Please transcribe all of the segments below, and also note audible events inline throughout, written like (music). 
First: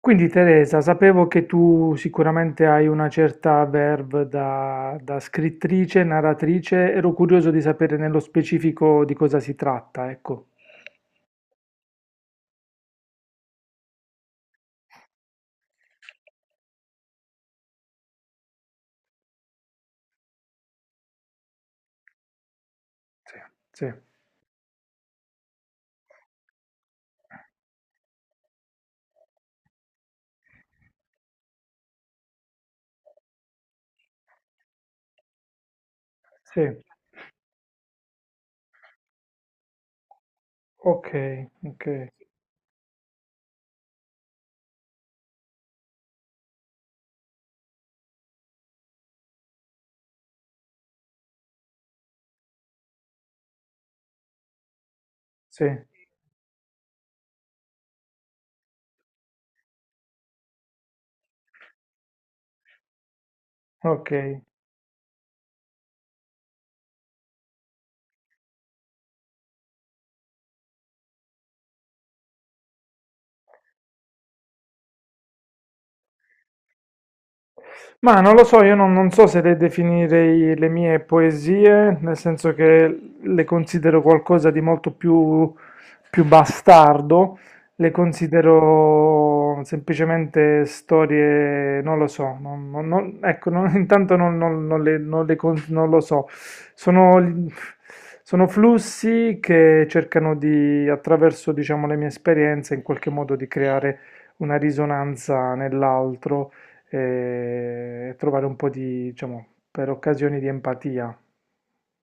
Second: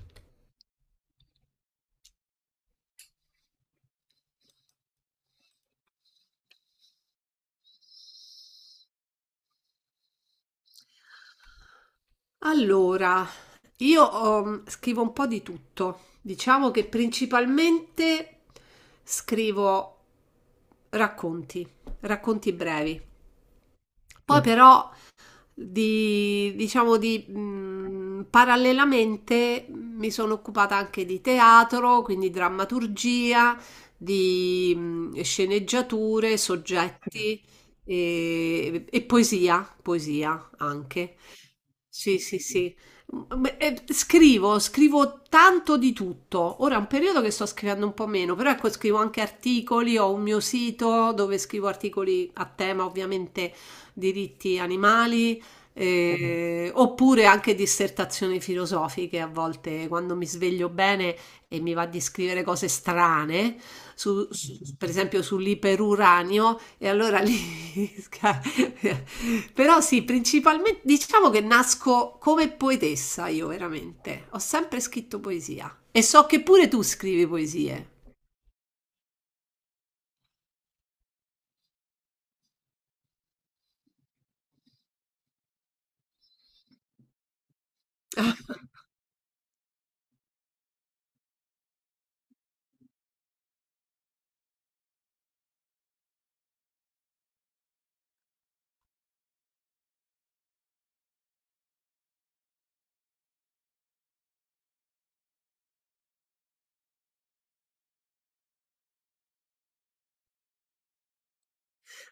Quindi Teresa, sapevo che tu sicuramente hai una certa verve da scrittrice, narratrice, ero curioso di sapere nello specifico di cosa si tratta, ecco. Allora, io scrivo un po' di tutto. Diciamo che principalmente scrivo racconti, racconti brevi. Sì, sì, Poi però diciamo parallelamente mi sono occupata anche di teatro, quindi drammaturgia, di sceneggiature, sì, soggetti e poesia, poesia ok, anche. ok, Sì, sì, sì. Scrivo tanto di tutto. Ora è un periodo che sto scrivendo un po' meno, però ecco, scrivo anche articoli, ho un mio sito dove scrivo articoli a tema, ovviamente, diritti animali, sì, oppure anche dissertazioni filosofiche a volte, quando mi sveglio bene e mi va di scrivere cose strane ok. Per esempio sull'iperuranio e allora lì... (laughs) sca- Però sì, principalmente diciamo che nasco come poetessa io veramente. Ho sempre scritto poesia e so che pure tu scrivi poesie. Ma non lo so, io non so se le definirei le mie poesie, nel senso che le considero qualcosa di molto più, più bastardo, le considero semplicemente storie, non lo so, (laughs) intanto non, non- non le, non le con- non lo so, sono, sono flussi che cercano di, attraverso, diciamo, le mie esperienze, in qualche modo di creare una risonanza nell'altro e trovare un po' di, diciamo, per occasioni di empatia.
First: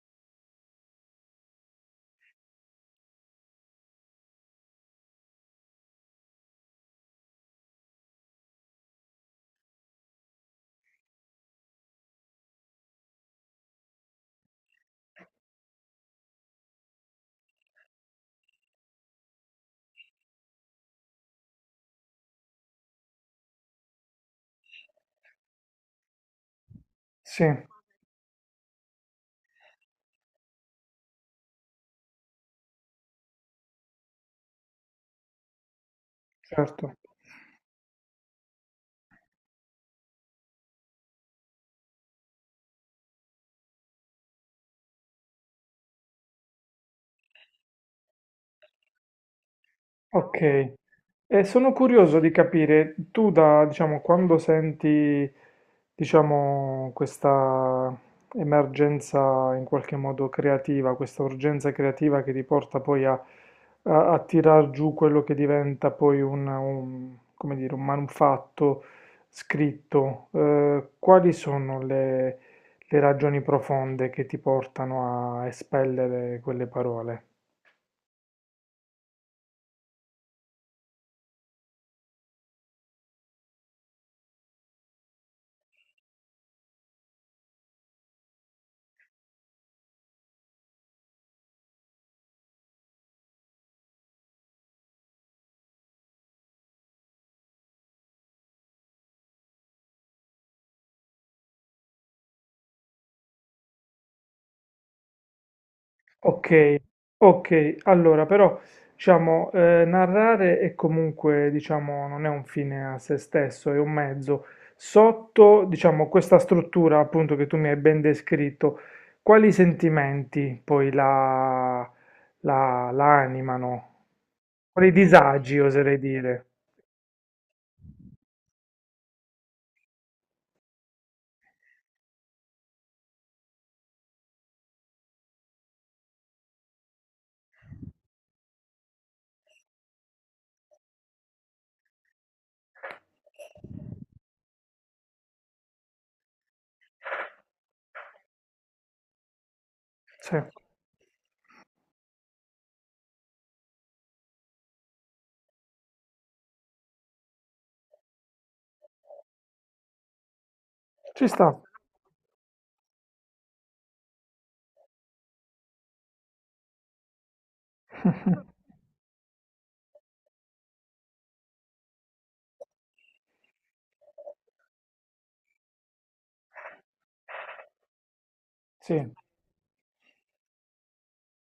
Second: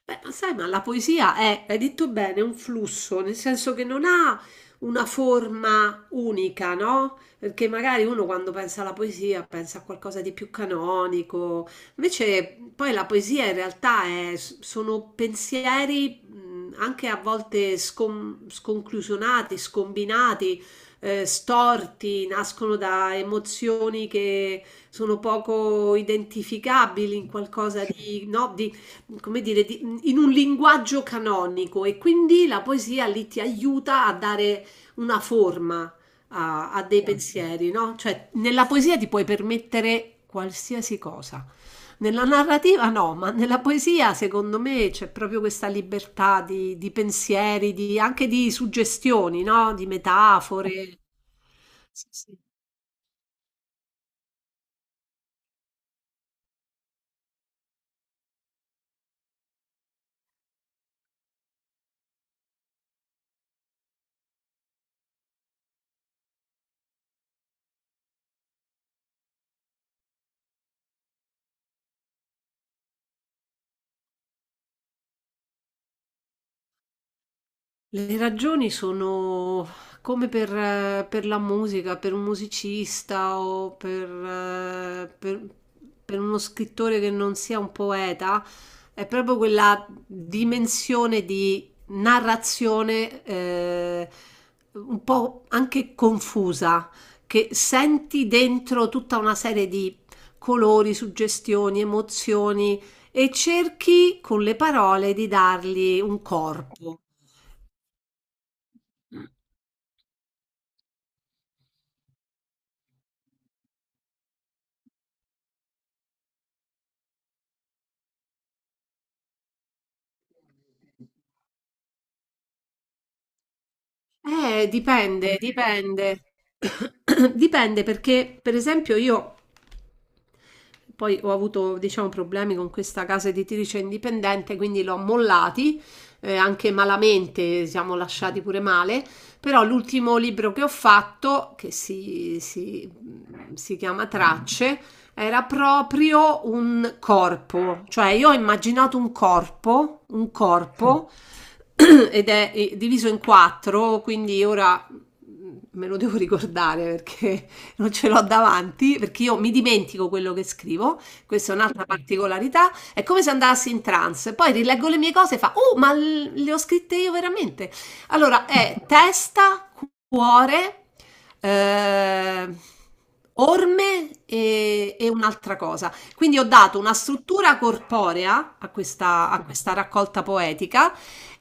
Beh, ma sai, ma la poesia è, hai detto bene, un flusso, nel senso che non ha una forma unica, no? Perché magari uno quando pensa alla poesia pensa a qualcosa di più canonico, invece poi la poesia in realtà è- sono pensieri anche a volte sconclusionati, scombinati, storti, nascono da emozioni che sono poco identificabili in Sì, qualcosa di, no, di come dire, di- in un linguaggio canonico e quindi la poesia lì ti aiuta a dare una forma a, a certo. dei pensieri, no? Cioè, nella poesia ti puoi permettere qualsiasi cosa. Nella narrativa no, ma nella poesia secondo me c'è proprio questa libertà di pensieri, di- anche di suggestioni, no? Di Ok, metafore. e sono curioso di capire, tu da, diciamo, quando senti, diciamo, questa emergenza in qualche modo creativa, questa urgenza creativa che ti porta poi a tirar giù quello che diventa poi un, come dire, un manufatto scritto, quali sono le ragioni profonde che ti portano a espellere quelle parole? Le ragioni sono come per la musica, per un musicista o per uno scrittore che non sia un poeta, è proprio quella dimensione di narrazione un po' anche confusa, che senti dentro tutta una serie di colori, suggestioni, emozioni e cerchi con le parole di dargli un Ok, corpo. ok, allora però diciamo narrare è comunque diciamo non è un fine a se stesso, è un mezzo. Sotto diciamo questa struttura appunto che tu mi hai ben descritto, quali sentimenti poi la animano? Quali Dipende, disagi oserei dipende. dire? (coughs) Dipende perché, per esempio, io poi ho avuto, diciamo, problemi con questa casa editrice indipendente, quindi l'ho mollati, anche malamente, siamo lasciati pure male, però l'ultimo libro che ho fatto, si chiama Tracce, era proprio un corpo, cioè io ho immaginato un Sì, corpo, (clears throat) ed è diviso in quattro, quindi ora me lo devo ricordare perché non ce l'ho davanti perché io mi dimentico quello che scrivo, ci sta. questa è un'altra particolarità, è come se andassi in trance, poi rileggo le mie cose e fa, oh, ma le ho scritte io veramente. Allora (laughs) è testa, cuore, eh, orme e, un'altra cosa. Quindi ho dato una struttura corporea Sì, a questa raccolta poetica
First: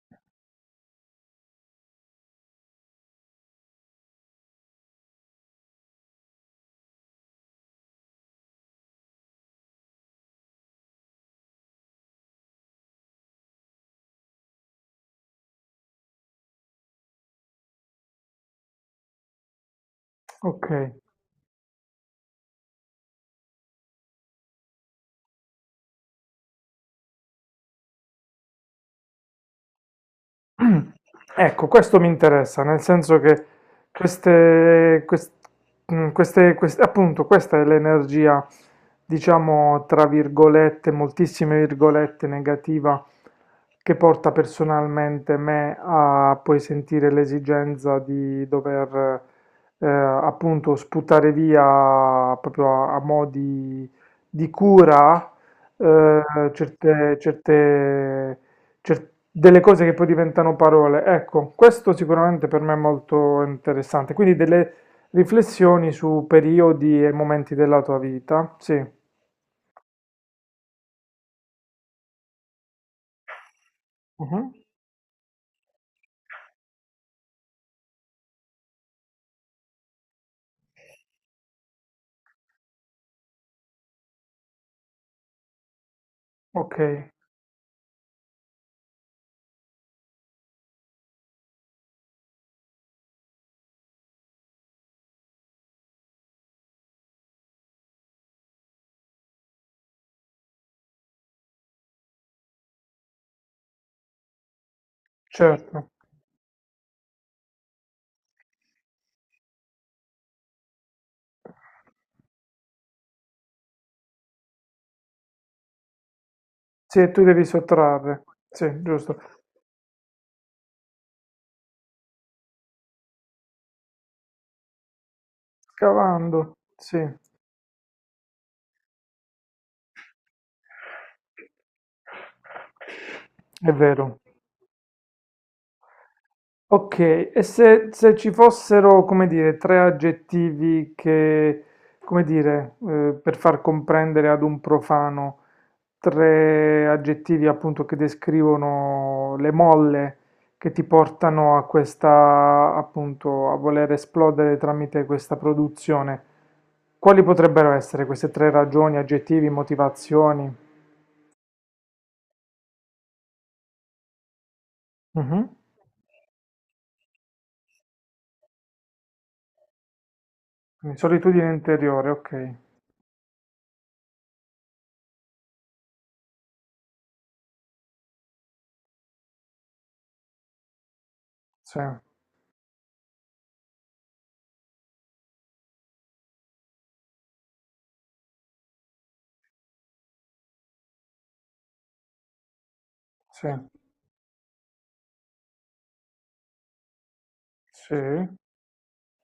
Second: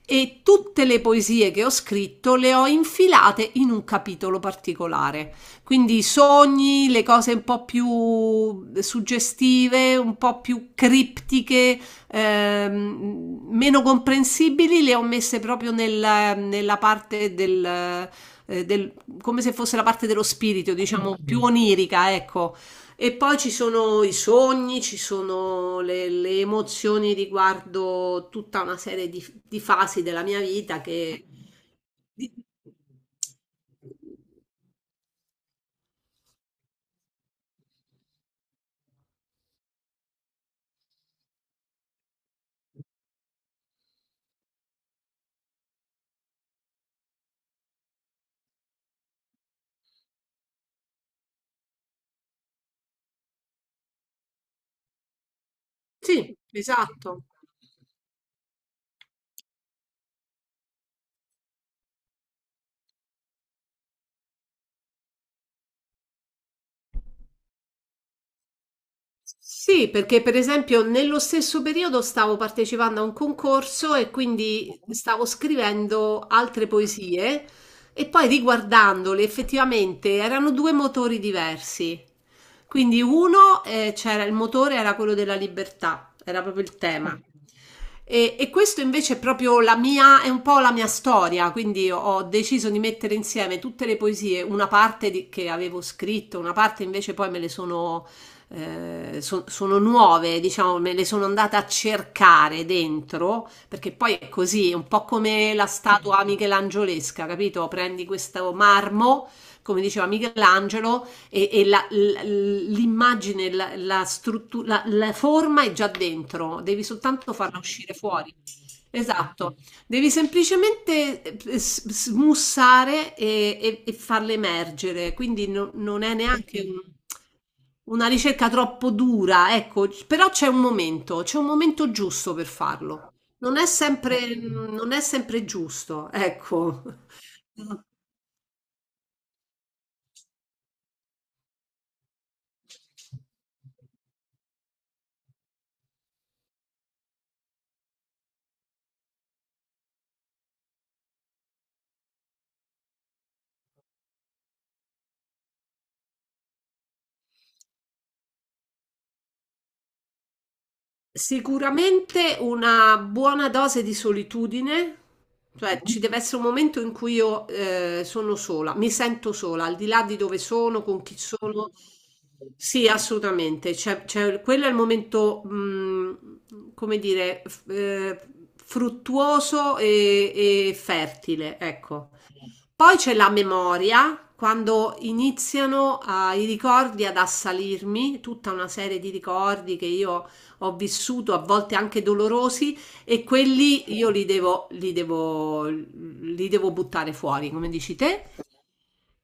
e tutte le poesie che ho scritto le ho infilate in un capitolo particolare. Quindi i sogni, le cose un po' più suggestive, un po' più criptiche, meno comprensibili, le ho messe proprio nella, nella parte del, eh, del- come se fosse la parte dello ok. spirito, diciamo, più onirica, ecco. E poi ci sono i sogni, ci sono le emozioni riguardo tutta una serie di fasi della mia vita (clears throat) che... Ecco, questo mi di- interessa, nel senso che queste, quest- appunto, questa è l'energia, diciamo, tra virgolette, moltissime virgolette, negativa, che porta personalmente me a poi sentire l'esigenza di dover, appunto, sputare via proprio a, a mo' di cura, Sì, certe, esatto. Delle cose che poi diventano parole. Ecco, questo sicuramente per me è molto interessante. Quindi delle riflessioni su periodi e momenti della tua vita. Sì. Sì, perché per esempio nello stesso periodo stavo partecipando a un concorso e Mhm. quindi stavo scrivendo altre poesie e poi riguardandole effettivamente erano due motori diversi. Quindi uno, c'era il motore era quello della libertà, era proprio Ok, il tema. E questo invece è proprio la mia, è un po' la mia storia, quindi ho deciso di mettere insieme tutte le poesie, una parte di- che avevo scritto, una parte invece poi me le sono sono nuove, diciamo, me le sono andata a cercare dentro, perché poi è così, è un po' come la certo. statua michelangiolesca, capito? Prendi questo marmo, come diceva Michelangelo, e l'immagine, la, la struttura, la forma è già dentro, devi Sì, e tu soltanto devi farla uscire sottrarre. fuori. Sì, giusto. Esatto. Devi semplicemente smussare e, e farle emergere, quindi no- non è Scavando. neanche Ok. Sì, è un- una ricerca troppo dura, ecco, c- però c'è un momento giusto per farlo. Non è sempre, vero. Ok. non è sempre giusto, ecco. Ok, e se ci fossero, come dire, tre aggettivi che, come dire, per far comprendere ad un profano, tre aggettivi appunto che descrivono le molle che ti portano a questa, appunto, a voler esplodere tramite questa produzione, quali potrebbero essere queste tre ragioni, aggettivi, motivazioni? Sicuramente una buona dose di solitudine, Mhm. cioè Mhm. ci deve essere un momento in cui io sono sola, mi sento sola, al di là di dove sono, Quindi con chi solitudine sono. interiore, ok. Sì, assolutamente. Quello è il momento, come dire, fruttuoso e fertile, Sì, ecco. Poi c'è la memoria, quando iniziano, i ricordi ad assalirmi, tutta una serie di ricordi che io ho vissuto, a volte anche dolorosi, e sì, quelli io li devo, li devo, li devo buttare fuori, come dici te. sì.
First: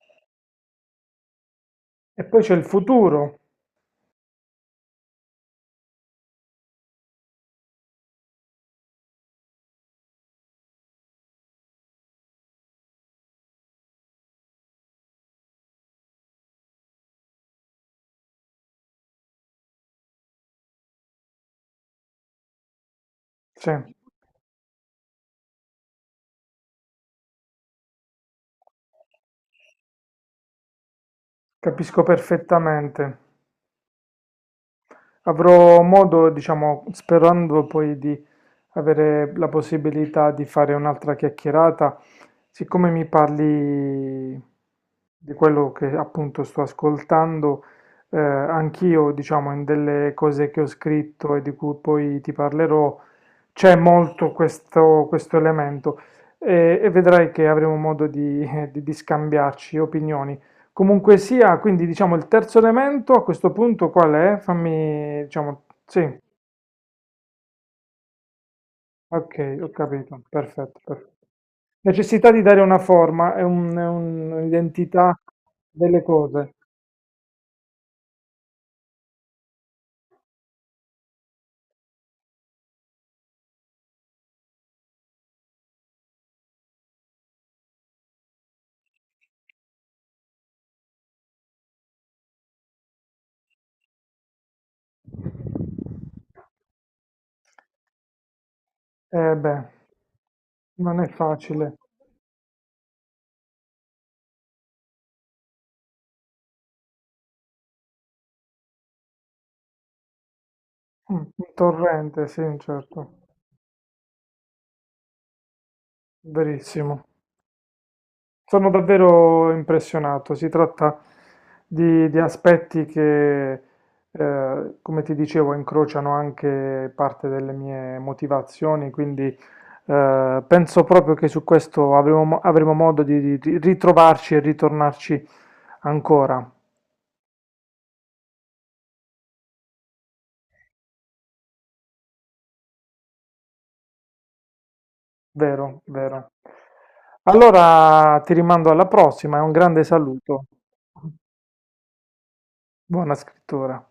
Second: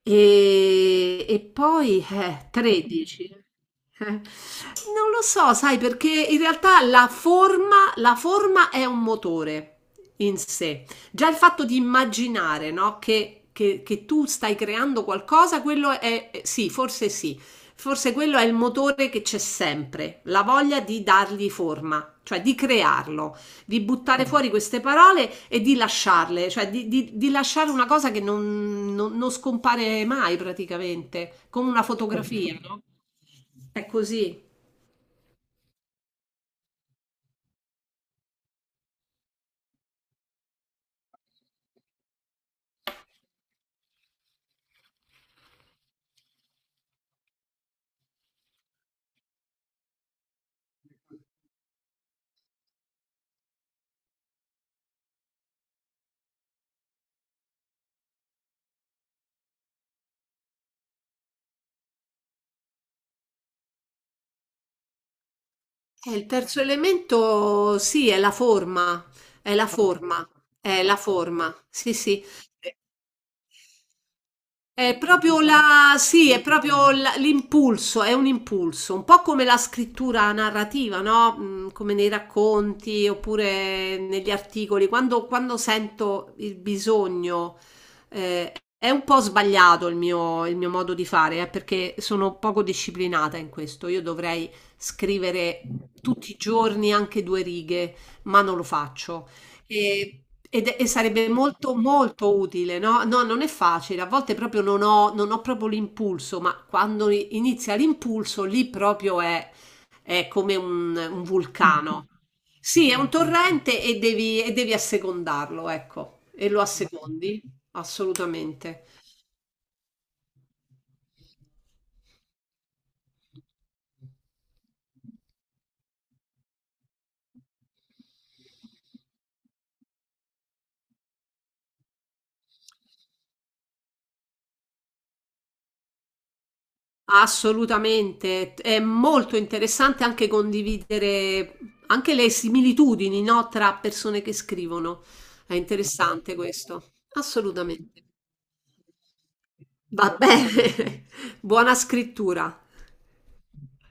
E poi E poi c'è il 13. futuro, Non lo so, sai, perché in realtà la forma è un motore in sé. Già il fatto di immaginare, no, che tu stai creando qualcosa, quello è, sì, forse quello è il motore che c'è sempre, la voglia di dargli forma, cioè di crearlo, sì, di buttare fuori queste parole e di lasciarle, cioè di, di lasciare una cosa che non, non- non scompare mai praticamente, come una capisco fotografia, no? perfettamente. È così. Avrò modo, diciamo, sperando poi di avere la possibilità di fare un'altra chiacchierata, siccome mi parli di quello che appunto sto ascoltando, anch'io, diciamo, in delle cose che ho scritto e di cui poi ti parlerò, c'è molto questo, questo elemento e vedrai che avremo modo di (laughs) di scambiarci opinioni. Comunque sia, quindi diciamo il terzo elemento a questo punto qual è? Fammi, diciamo, E sì, il terzo elemento, sì, è la forma, è ok, la ho capito, forma, perfetto, è la perfetto. forma, sì, sì. Necessità di dare una forma, è un- è È un'identità proprio la, delle sì, è cose. proprio l'impulso, è un impulso, un po' come la scrittura narrativa, no? Come nei racconti oppure negli articoli. Quando, quando sento il bisogno, eh, è un po' sbagliato il mio modo di fare, perché sono poco disciplinata in questo. Io dovrei scrivere tutti i giorni anche due righe, ma non lo faccio. Eh beh, E, e non è sarebbe molto facile. molto utile, no? No, non è facile, a volte proprio non ho, non ho proprio l'impulso, ma quando inizia l'impulso lì proprio è come Mm, un un vulcano. torrente, sì, Sì, è un certo, torrente e devi assecondarlo, ecco, e lo verissimo. assecondi, Sono assolutamente. davvero impressionato. Si tratta di aspetti che, come ti dicevo, incrociano anche parte delle mie motivazioni, quindi penso proprio che su questo avremo, avremo modo di ritrovarci e ritornarci ancora. Assolutamente, è molto interessante anche condividere anche le similitudini, no, tra persone che scrivono. È Vero, vero. interessante questo, assolutamente. Allora ti rimando alla prossima e un grande Va saluto. bene, (laughs) buona scrittura. Buona scrittura.